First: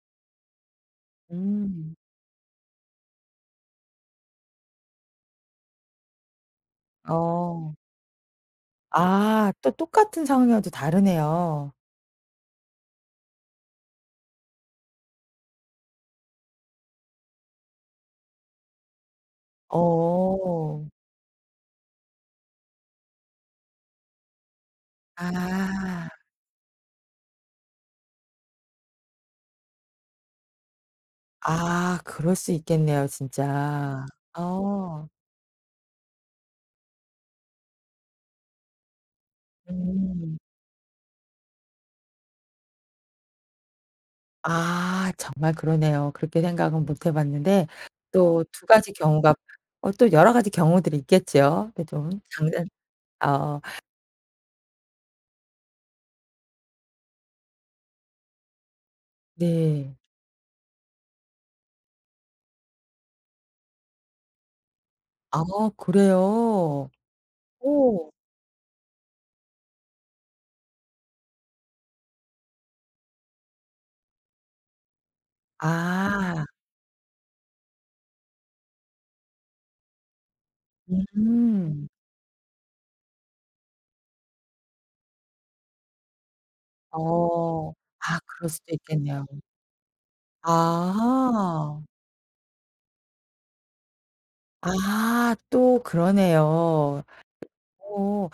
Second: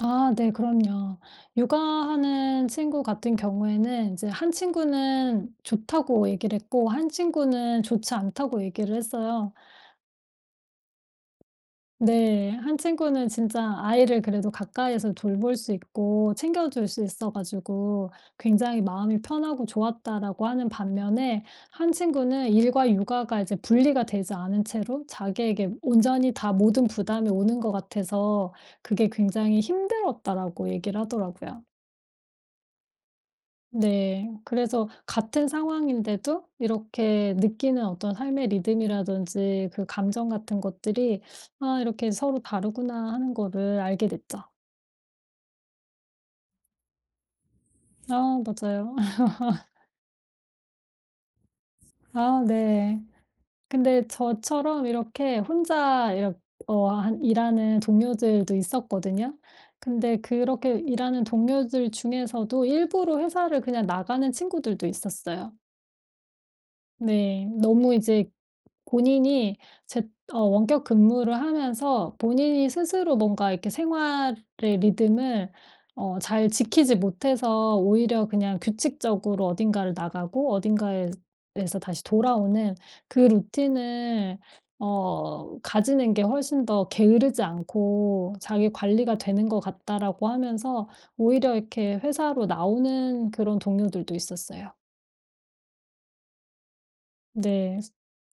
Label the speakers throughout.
Speaker 1: 아 네 그럼요.
Speaker 2: 음.
Speaker 1: 육아하는 친구 같은 경우에는 인제 한 친구는 좋다고 얘기를 했고 한
Speaker 2: 어.
Speaker 1: 친구는 좋지 않다고 얘기를 했어요.
Speaker 2: 아 또 똑같은 상황이어도 다르네요.
Speaker 1: 네. 한 친구는 진짜 "아이를 그래도 가까이에서 돌볼 수 있고 챙겨줄 수 있어 가지고 굉장히 마음이 편하고 좋았다."라고 하는
Speaker 2: 어.
Speaker 1: 반면에 한 친구는 "일과 육아가 이제 분리가 되지 않은 채로 자기에게
Speaker 2: 아.
Speaker 1: 온전히 다 모든 부담이 오는 것 같아서 그게 굉장히 힘들었다."라고 얘기를 하더라고요.
Speaker 2: 아 그럴 수 있겠네요, 진짜.
Speaker 1: 네. 그래서
Speaker 2: 어.
Speaker 1: 같은 상황인데도 이렇게 느끼는 어떤 삶의 리듬이라든지 그 감정
Speaker 2: 음.
Speaker 1: 같은 것들이 '아 이렇게 서로 다르구나.' 하는 거를 알게 됐죠.
Speaker 2: 아 정말 그러네요. 그렇게 생각은 못 해 봤는데,
Speaker 1: 아
Speaker 2: 또 2 가지
Speaker 1: 맞아요.
Speaker 2: 경우가 어 또 여러 가지 경우들이 있겠죠. 그래도
Speaker 1: 아
Speaker 2: 장단
Speaker 1: 네.
Speaker 2: 어.
Speaker 1: 근데 저처럼 이렇게 혼자 이렇 어 하 일하는 동료들도 있었거든요.
Speaker 2: 네.
Speaker 1: 근데 그렇게 일하는 동료들 중에서도 일부러 회사를 그냥 나가는 친구들도
Speaker 2: 아
Speaker 1: 있었어요.
Speaker 2: 그래요?
Speaker 1: 네. 너무
Speaker 2: 오.
Speaker 1: 이제 본인이 재 어 원격 근무를 하면서 본인이 스스로 뭔가 이렇게 생활의 리듬을 어
Speaker 2: 아.
Speaker 1: 잘 지키지 못해서 "오히려 그냥 규칙적으로 어딘가를 나가고 어딘가에 에서
Speaker 2: 음.
Speaker 1: 다시 돌아오는 그 루틴을 어 가지는 게 훨씬 더 게으르지
Speaker 2: 어. 아
Speaker 1: 않고
Speaker 2: 그럴 수도
Speaker 1: 자기 관리가
Speaker 2: 있겠네요.
Speaker 1: 되는 것 같다."라고 하면서 오히려
Speaker 2: 아.
Speaker 1: 이렇게 회사로 나오는 그런 동료들도 있었어요.
Speaker 2: 아 또 그러네요.
Speaker 1: 네.
Speaker 2: 어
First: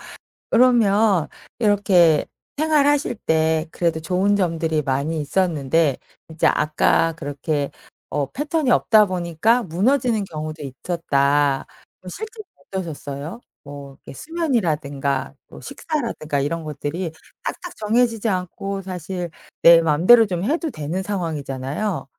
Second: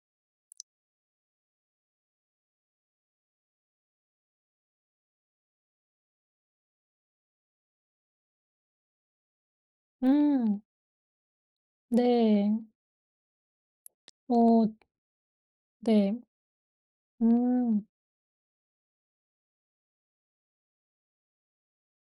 Speaker 2: 그러면 이렇게 생활하실 때 그래도 좋은 점들이 많이 있었는데 이제 아까 그렇게 어 패턴이 없다 보니까 무너지는
Speaker 1: 음.
Speaker 2: 경우도 있었다. 그럼 실제로는
Speaker 1: 네.
Speaker 2: 어떠셨어요? 뭐 이렇게
Speaker 1: 어.
Speaker 2: 수면이라든가 뭐
Speaker 1: 네.
Speaker 2: 식사라든가 이런 것들이 딱딱
Speaker 1: 음.
Speaker 2: 정해지지 않고 사실 내 마음대로 좀 해도 되는 상황이잖아요.